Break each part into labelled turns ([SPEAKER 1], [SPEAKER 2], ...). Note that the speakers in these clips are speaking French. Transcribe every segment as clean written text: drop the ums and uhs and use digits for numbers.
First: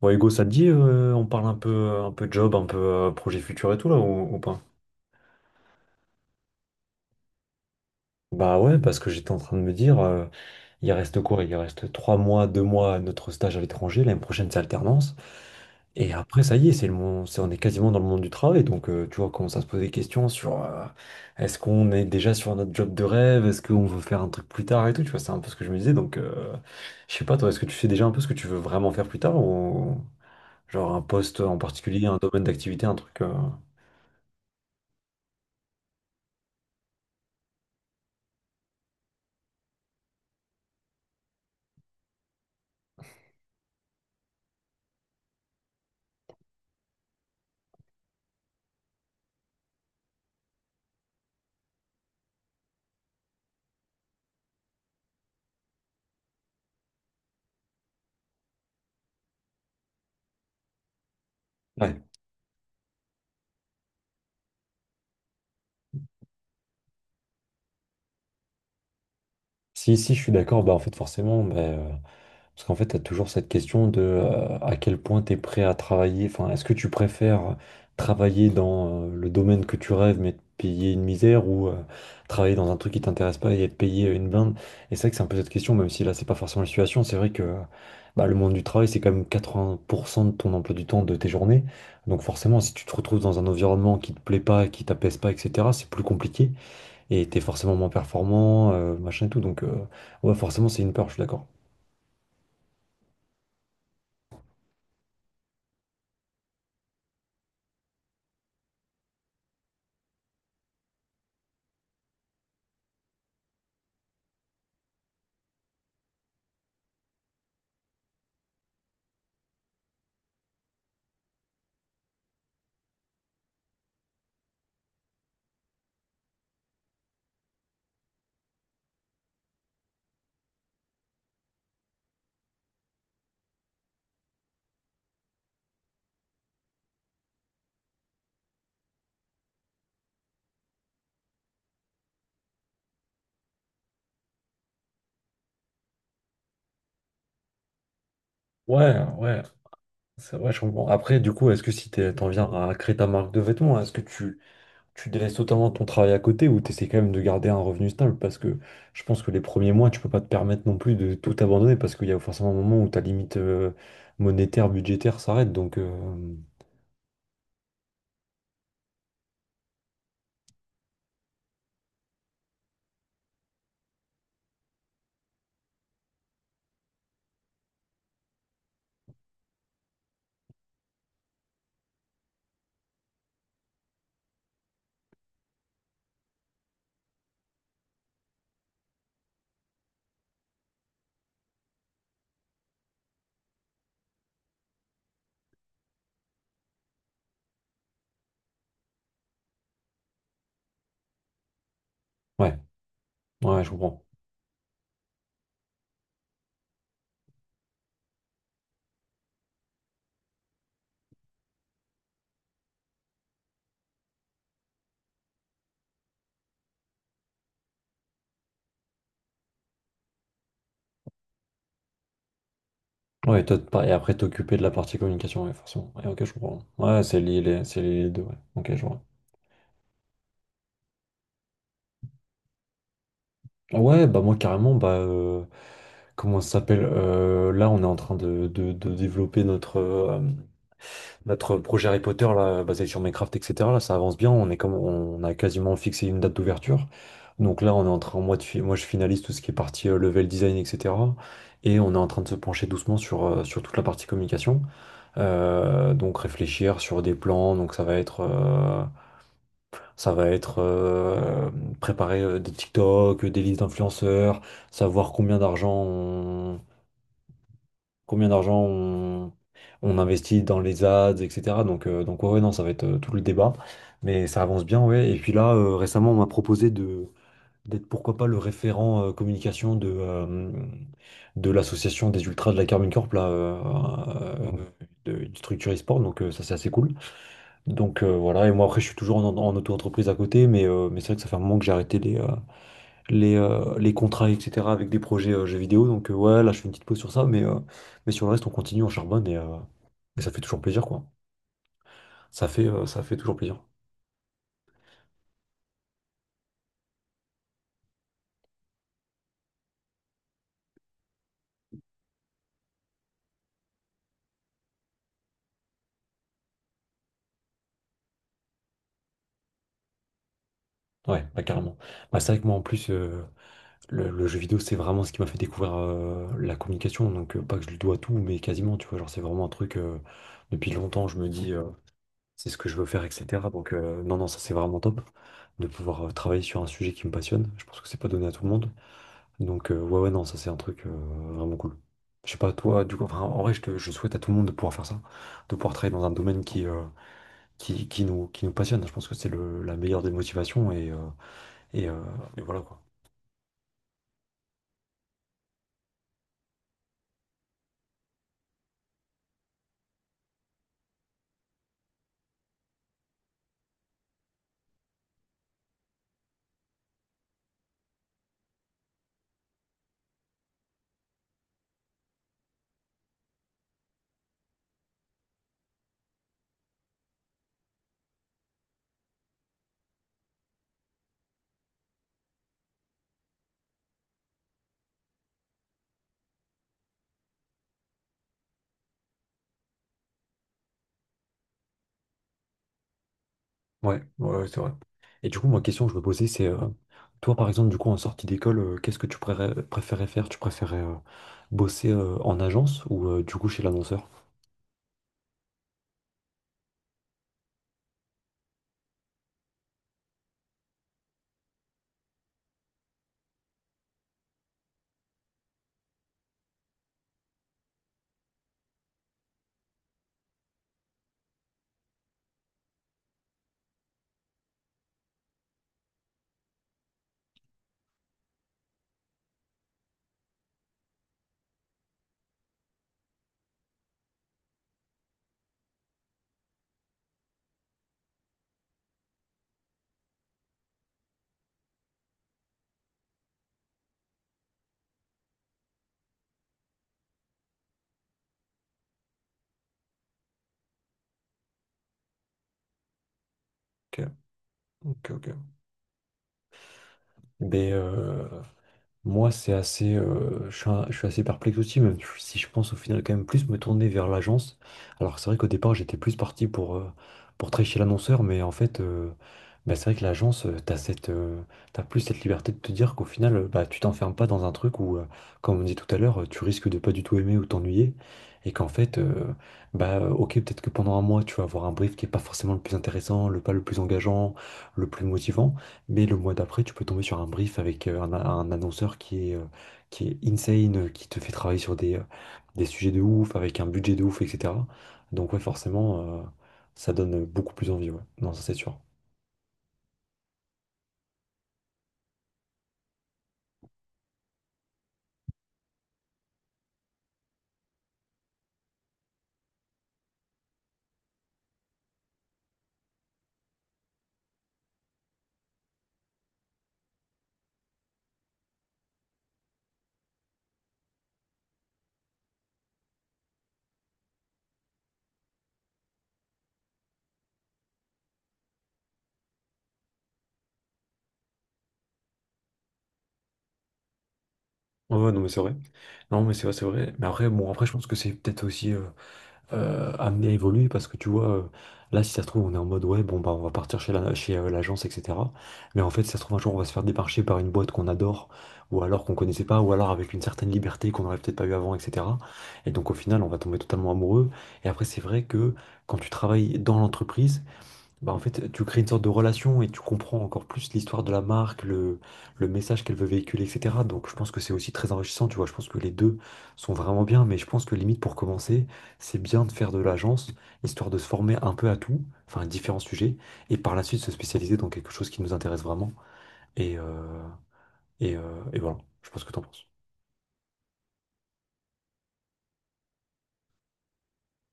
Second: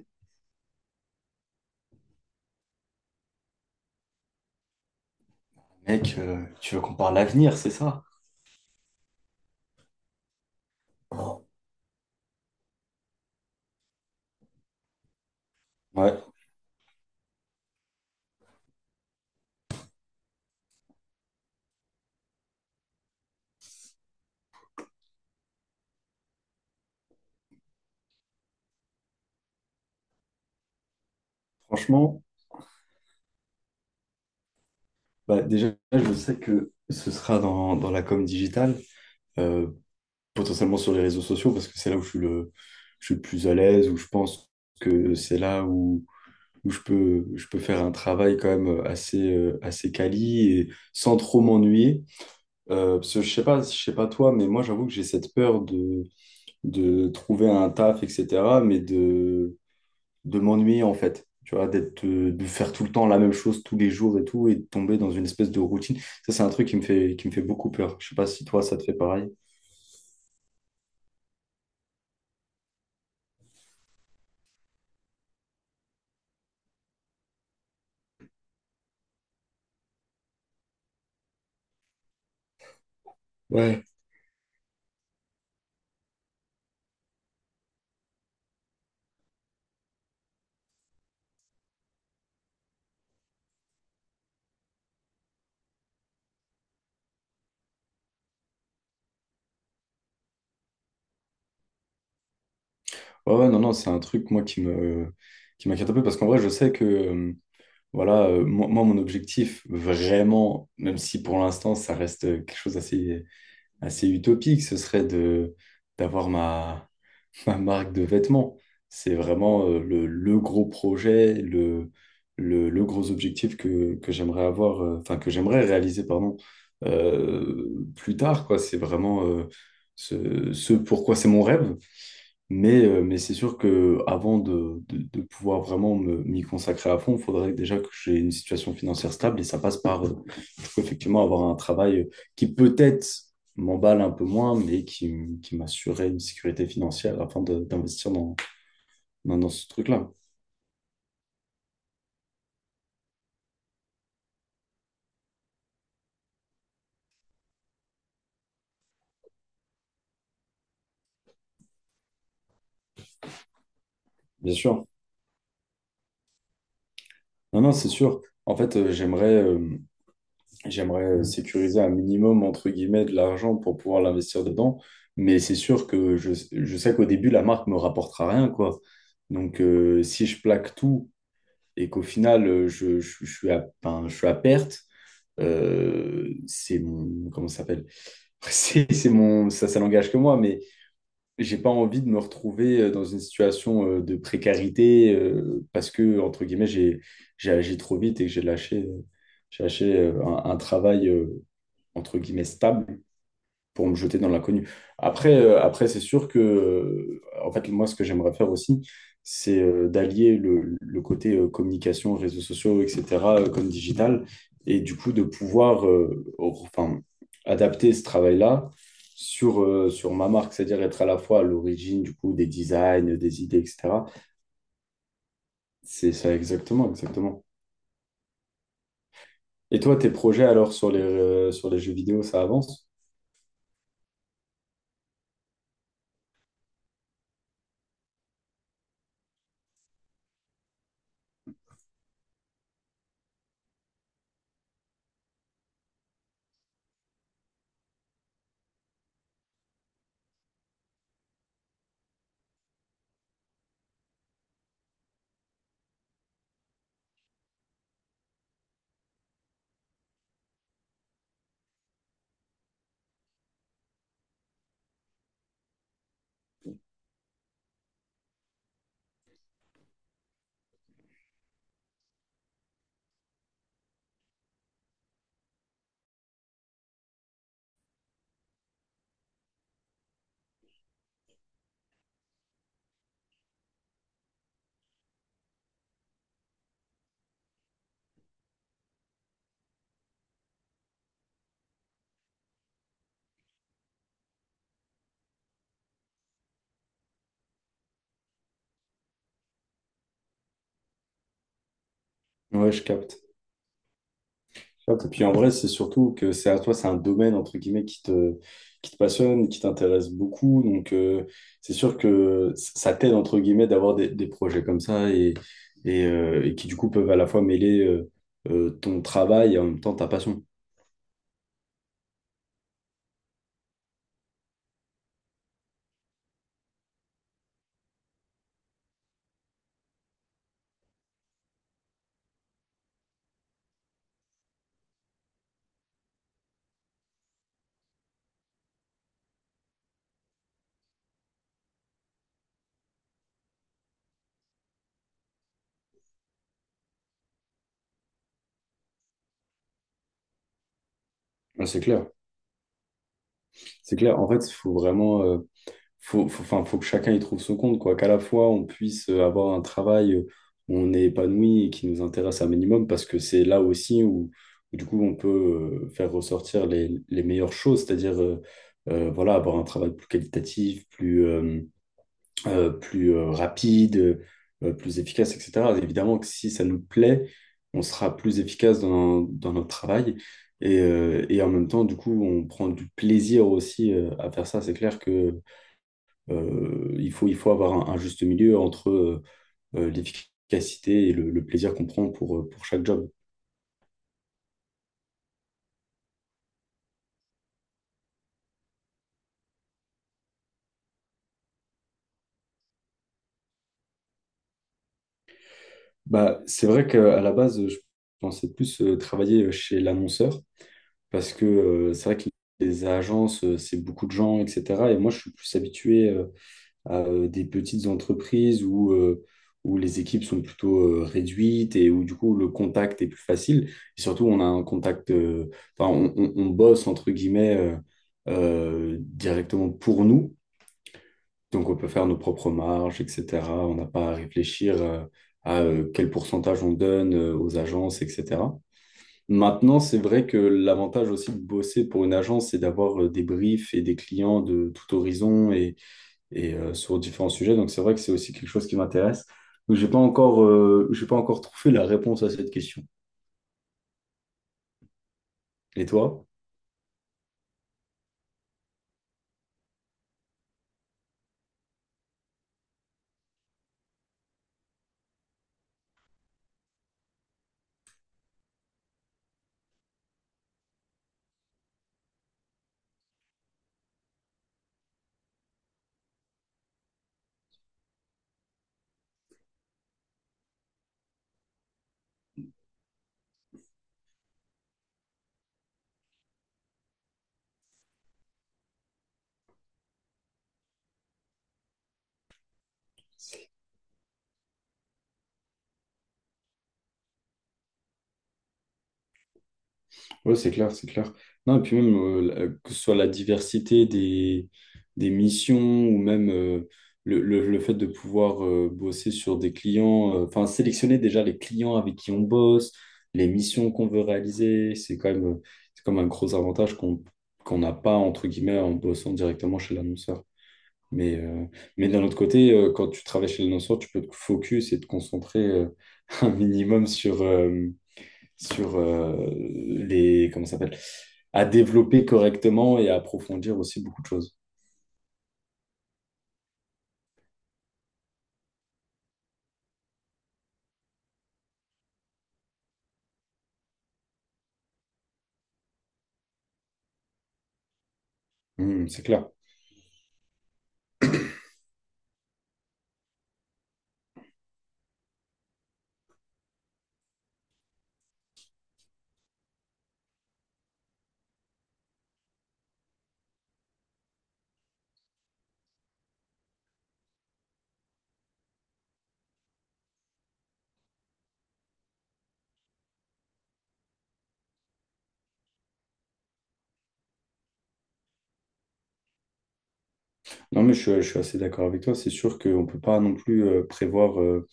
[SPEAKER 1] Bon, Hugo, ça te dit, on parle un peu job, un peu projet futur et tout, là, ou pas?
[SPEAKER 2] Mec, tu veux qu'on parle l'avenir, c'est ça?
[SPEAKER 1] Bah ouais, parce que j'étais en train de me dire, il reste quoi? Il reste trois mois, deux mois à notre stage à l'étranger, l'année prochaine, c'est alternance. Et
[SPEAKER 2] Ouais,
[SPEAKER 1] après, ça y est, c'est le monde, on est quasiment dans le monde du travail, donc tu vois, on commence à se poser des questions sur est-ce qu'on est déjà sur notre job de rêve, est-ce qu'on veut faire un truc plus tard et tout, tu vois, c'est un peu ce que je me disais, donc je sais pas, toi, est-ce que tu sais déjà un peu ce que tu veux vraiment faire plus tard, ou genre un poste en particulier, un
[SPEAKER 2] franchement,
[SPEAKER 1] domaine d'activité, un truc.
[SPEAKER 2] bah déjà, je sais que ce sera dans la com digitale, euh, potentiellement sur les réseaux sociaux, parce que c'est là où je suis le plus à l'aise, où je pense que c'est là où je peux faire un travail quand même assez, assez quali et sans trop m'ennuyer. Parce que je sais pas toi, mais moi, j'avoue que j'ai cette peur de trouver un taf, etc., mais de m'ennuyer en fait. Tu vois,
[SPEAKER 1] Ouais.
[SPEAKER 2] d'être, de faire tout le temps la même chose tous les jours et tout, et de tomber dans une espèce de routine. Ça, c'est un truc qui me fait beaucoup peur. Je sais pas si toi, ça te fait pareil.
[SPEAKER 1] Si, si, je suis d'accord, bah en fait forcément, parce qu'en fait, tu as toujours cette question de à quel point tu es prêt à travailler, enfin, est-ce que tu préfères travailler dans le domaine que tu rêves mais te payer une misère ou travailler dans un truc qui t'intéresse pas et être
[SPEAKER 2] Ouais,
[SPEAKER 1] payé une blinde? Et c'est vrai que c'est un peu cette question, même si là, c'est pas forcément la situation, c'est vrai que bah, le monde du travail, c'est quand même 80% de ton emploi du temps de tes journées. Donc forcément, si tu te retrouves dans un environnement qui te plaît pas, qui t'apaise pas, etc., c'est plus compliqué. Et t'es forcément moins performant, machin et tout. Donc, ouais, forcément, c'est une peur, je suis d'accord.
[SPEAKER 2] ouais, ouais, non, non, c'est un truc, moi, qui m'inquiète un peu parce qu'en vrai, je sais que, voilà, euh, mon objectif, vraiment, même si pour l'instant, ça reste quelque chose d'assez assez utopique, ce serait de d'avoir ma, ma marque de vêtements. C'est vraiment le gros projet, le gros objectif que j'aimerais avoir, enfin que j'aimerais réaliser, pardon, euh, plus tard, quoi. C'est vraiment ce pourquoi c'est mon rêve. Mais c'est sûr que avant de pouvoir vraiment m'y consacrer à fond, il faudrait déjà que j'ai une situation financière stable et ça passe par peux effectivement avoir un travail qui peut-être m'emballe un peu moins, qui m'assurait une sécurité financière afin de- d'investir
[SPEAKER 1] Ouais, ouais,
[SPEAKER 2] dans ce truc-là.
[SPEAKER 1] c'est vrai, je comprends. Après, du coup, est-ce que si t'en viens à créer ta marque de vêtements, est-ce que tu délaisses totalement ton travail à côté ou t'essaies quand même de garder un revenu stable? Parce que je pense que les premiers mois, tu peux pas te permettre non plus de tout abandonner parce qu'il y a forcément un moment où ta limite
[SPEAKER 2] Bien
[SPEAKER 1] monétaire,
[SPEAKER 2] sûr.
[SPEAKER 1] budgétaire s'arrête. Donc,
[SPEAKER 2] Non, non, c'est sûr. En fait, j'aimerais sécuriser un minimum, entre guillemets, de l'argent pour pouvoir l'investir dedans. Mais c'est sûr que je sais qu'au début, la marque me rapportera rien, quoi. Donc, si je plaque tout et qu'au final, je suis à, ben, je suis à perte, c'est mon, comment ça s'appelle? C'est mon, ça n'engage que moi, mais j'ai pas envie de me retrouver dans une situation de précarité parce que, entre guillemets, j'ai agi trop vite et que j'ai lâché un travail, entre guillemets,
[SPEAKER 1] ouais,
[SPEAKER 2] stable
[SPEAKER 1] ouais, je
[SPEAKER 2] pour me
[SPEAKER 1] comprends.
[SPEAKER 2] jeter dans l'inconnu. Après, après c'est sûr que, en fait, moi, ce que j'aimerais faire aussi, c'est d'allier le côté communication, réseaux sociaux, etc., comme digital, et du coup, de pouvoir enfin, adapter ce travail-là sur, sur ma marque, c'est-à-dire être à la fois à l'origine, du coup, des designs,
[SPEAKER 1] Ouais,
[SPEAKER 2] des
[SPEAKER 1] et, toi,
[SPEAKER 2] idées,
[SPEAKER 1] et
[SPEAKER 2] etc.
[SPEAKER 1] après t'occuper de la partie communication, ouais, forcément. Ouais,
[SPEAKER 2] C'est
[SPEAKER 1] ok, je
[SPEAKER 2] ça,
[SPEAKER 1] comprends.
[SPEAKER 2] exactement,
[SPEAKER 1] Ouais, c'est lié,
[SPEAKER 2] exactement.
[SPEAKER 1] c'est lié les deux, ouais. Ok, je vois.
[SPEAKER 2] Et toi, tes projets, alors, sur les jeux vidéo, ça avance?
[SPEAKER 1] Ouais, bah moi carrément, comment ça s'appelle? Là, on est en train de, de développer notre, notre projet Harry Potter là, basé sur Minecraft, etc. Là, ça avance bien, on est comme on a quasiment fixé une date d'ouverture. Donc là, on est en train, moi, de moi je finalise tout ce qui est partie level design, etc. Et on est en train de se pencher doucement sur, sur toute la partie communication. Donc réfléchir sur des plans, donc ça va être, ça va être préparer des TikTok, des listes d'influenceurs, savoir combien d'argent on investit dans les ads, etc. Donc ouais, ouais, non, ça va être tout le débat. Mais ça avance bien, ouais. Et puis là, récemment, on m'a proposé de d'être pourquoi pas le référent communication de l'association des ultras de la Carmine Corp, là, euh, de, du structure e-sport. Donc ça, c'est assez cool. Donc voilà, et moi après je suis toujours en, en auto-entreprise à côté, mais, mais c'est vrai que ça fait un moment que j'ai arrêté les, les contrats, etc. avec des projets jeux vidéo. Donc ouais, là je fais une petite pause sur ça, mais mais sur le reste on continue, on charbonne et et ça fait toujours plaisir quoi. Ça fait,
[SPEAKER 2] Ouais, je
[SPEAKER 1] euh, ça fait
[SPEAKER 2] capte.
[SPEAKER 1] toujours plaisir.
[SPEAKER 2] Tu vois, et puis en vrai, c'est surtout que c'est à toi, c'est un domaine entre guillemets qui te passionne, qui t'intéresse beaucoup. Donc c'est sûr que ça t'aide entre guillemets d'avoir des projets comme ça et, et qui du coup peuvent à la fois mêler ton travail et en même temps ta passion.
[SPEAKER 1] Ouais, bah carrément. Bah, c'est vrai que moi en plus, le jeu vidéo, c'est vraiment ce qui m'a fait découvrir la communication. Donc, pas que je lui dois tout, mais quasiment, tu vois. Genre, c'est vraiment un truc, depuis longtemps, je me dis, c'est ce que je veux faire, etc. Donc, non, non, ça, c'est vraiment top de pouvoir travailler sur un sujet qui me passionne. Je pense que c'est pas donné à tout le monde. Donc, ouais, ouais, non, ça, c'est un truc vraiment cool. Je sais pas, toi, du coup, enfin, en vrai, je souhaite à tout le monde de pouvoir faire ça, de pouvoir travailler dans un domaine qui, qui nous passionne. Je pense que c'est le, la meilleure des motivations
[SPEAKER 2] Ouais, c'est
[SPEAKER 1] et, euh,
[SPEAKER 2] clair,
[SPEAKER 1] et voilà, quoi.
[SPEAKER 2] c'est clair. En fait, il faut vraiment. Faut, enfin, faut que chacun y trouve son compte, quoi. Qu'à la fois, on puisse avoir un travail où on est épanoui et qui nous intéresse un minimum, parce que c'est là aussi où, du coup, on peut faire ressortir les meilleures choses, c'est-à-dire, voilà, avoir un travail plus qualitatif, plus rapide, plus efficace, etc. Évidemment que si ça nous plaît, on sera plus efficace dans notre travail. Et en même temps, du coup, on prend du plaisir aussi à faire ça. C'est clair que il faut avoir un juste milieu entre l'efficacité et le plaisir qu'on prend pour chaque job.
[SPEAKER 1] Ouais, ouais, ouais, c'est vrai. Et du coup, ma question que je me posais, c'est, toi, par exemple, du coup, en sortie d'école, qu'est-ce que préférais faire? Tu préférais bosser en agence ou du coup chez l'annonceur?
[SPEAKER 2] Bah, c'est vrai qu'à la base, je pensais plus travailler chez l'annonceur parce que c'est vrai que les agences, c'est beaucoup de gens, etc. Et moi, je suis plus habitué à des petites entreprises où les équipes sont plutôt réduites et où du coup le contact est plus facile. Et surtout, on a un contact, enfin, on bosse entre guillemets directement pour nous. Donc, on peut faire nos propres marges, etc. On n'a pas à réfléchir à quel pourcentage on donne aux agences, etc. Maintenant, c'est vrai que l'avantage aussi de bosser pour une agence, c'est d'avoir des briefs et des clients de tout horizon sur différents sujets. Donc c'est vrai que c'est aussi quelque chose qui m'intéresse. Donc j'ai pas encore trouvé la réponse à cette question.
[SPEAKER 1] Ok, ok, ok.
[SPEAKER 2] Et toi?
[SPEAKER 1] Ben, euh, Moi, c'est assez, je suis assez perplexe aussi, même si je pense au final quand même plus me tourner vers l'agence. Alors c'est vrai qu'au départ, j'étais plus parti pour travailler chez l'annonceur, mais en fait, bah, c'est vrai que l'agence, t'as plus cette liberté de te dire qu'au final, bah, tu t'enfermes pas dans un truc où, comme on dit tout à l'heure, tu risques de pas du tout aimer ou t'ennuyer, et qu'en fait, bah, ok, peut-être que pendant un mois, tu vas avoir un brief qui est pas forcément le plus intéressant, le pas le plus engageant, le plus motivant. Mais le mois d'après, tu peux tomber sur un brief avec un annonceur qui est insane, qui te fait travailler sur des sujets de ouf, avec un budget de ouf, etc. Donc ouais, forcément, ça donne beaucoup plus envie, ouais. Non, ça c'est sûr.
[SPEAKER 2] Oui, c'est clair, c'est clair. Non, et puis même, que ce soit la diversité des missions ou même le fait de pouvoir bosser sur des clients, enfin, sélectionner déjà les clients avec qui on bosse, les missions qu'on veut réaliser, c'est quand même un gros avantage qu'on n'a pas, entre guillemets, en bossant directement chez l'annonceur. Mais, euh, mais d'un autre côté, quand tu travailles chez le l'annonceur, tu peux te focus et te concentrer un minimum sur, les... Comment ça s'appelle? À développer correctement et à approfondir aussi beaucoup de choses.
[SPEAKER 1] Ouais, ouais, non, mais c'est vrai. Non, mais c'est vrai, c'est vrai. Mais après, bon, après, je pense que c'est peut-être aussi amené à évoluer parce que tu vois, là, si ça se trouve, on est en mode ouais, bon, bah, on va partir chez la, chez l'agence, etc. Mais en fait, si ça se trouve, un jour, on va se faire démarcher par une boîte qu'on adore ou
[SPEAKER 2] Hmm, c'est
[SPEAKER 1] alors qu'on
[SPEAKER 2] clair.
[SPEAKER 1] connaissait pas ou alors avec une certaine liberté qu'on n'aurait peut-être pas eu avant, etc. Et donc, au final, on va tomber totalement amoureux. Et après, c'est vrai que quand tu travailles dans l'entreprise, bah, en fait, tu crées une sorte de relation et tu comprends encore plus l'histoire de la marque, le message qu'elle veut véhiculer, etc. Donc, je pense que c'est aussi très enrichissant, tu vois. Je pense que les deux sont vraiment bien, mais je pense que limite pour commencer, c'est bien de faire de l'agence, histoire de se former un peu à tout, enfin, à différents sujets, et par la suite se spécialiser dans quelque chose qui nous intéresse vraiment. Et, euh, et voilà, je pense que t'en penses.
[SPEAKER 2] Non, mais je suis assez d'accord avec toi. C'est sûr qu'on ne peut pas non plus prévoir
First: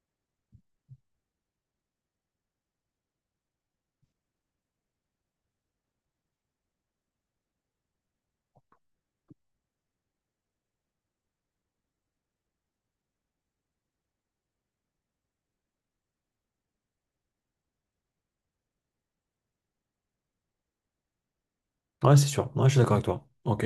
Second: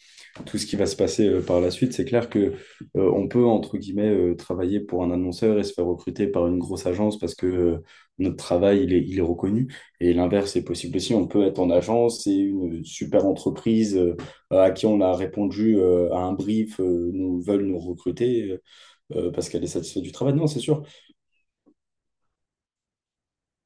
[SPEAKER 2] tout ce qui va se passer par la suite. C'est clair que on peut entre guillemets travailler pour un annonceur et se faire recruter par une grosse agence parce que notre travail il est reconnu. Et l'inverse est possible aussi. On peut être en agence et une super entreprise à qui on a répondu à un brief nous veulent nous recruter parce qu'elle est satisfaite du travail. Non, c'est sûr.
[SPEAKER 1] Ouais, c'est sûr. Ouais, je suis d'accord avec toi. Ok.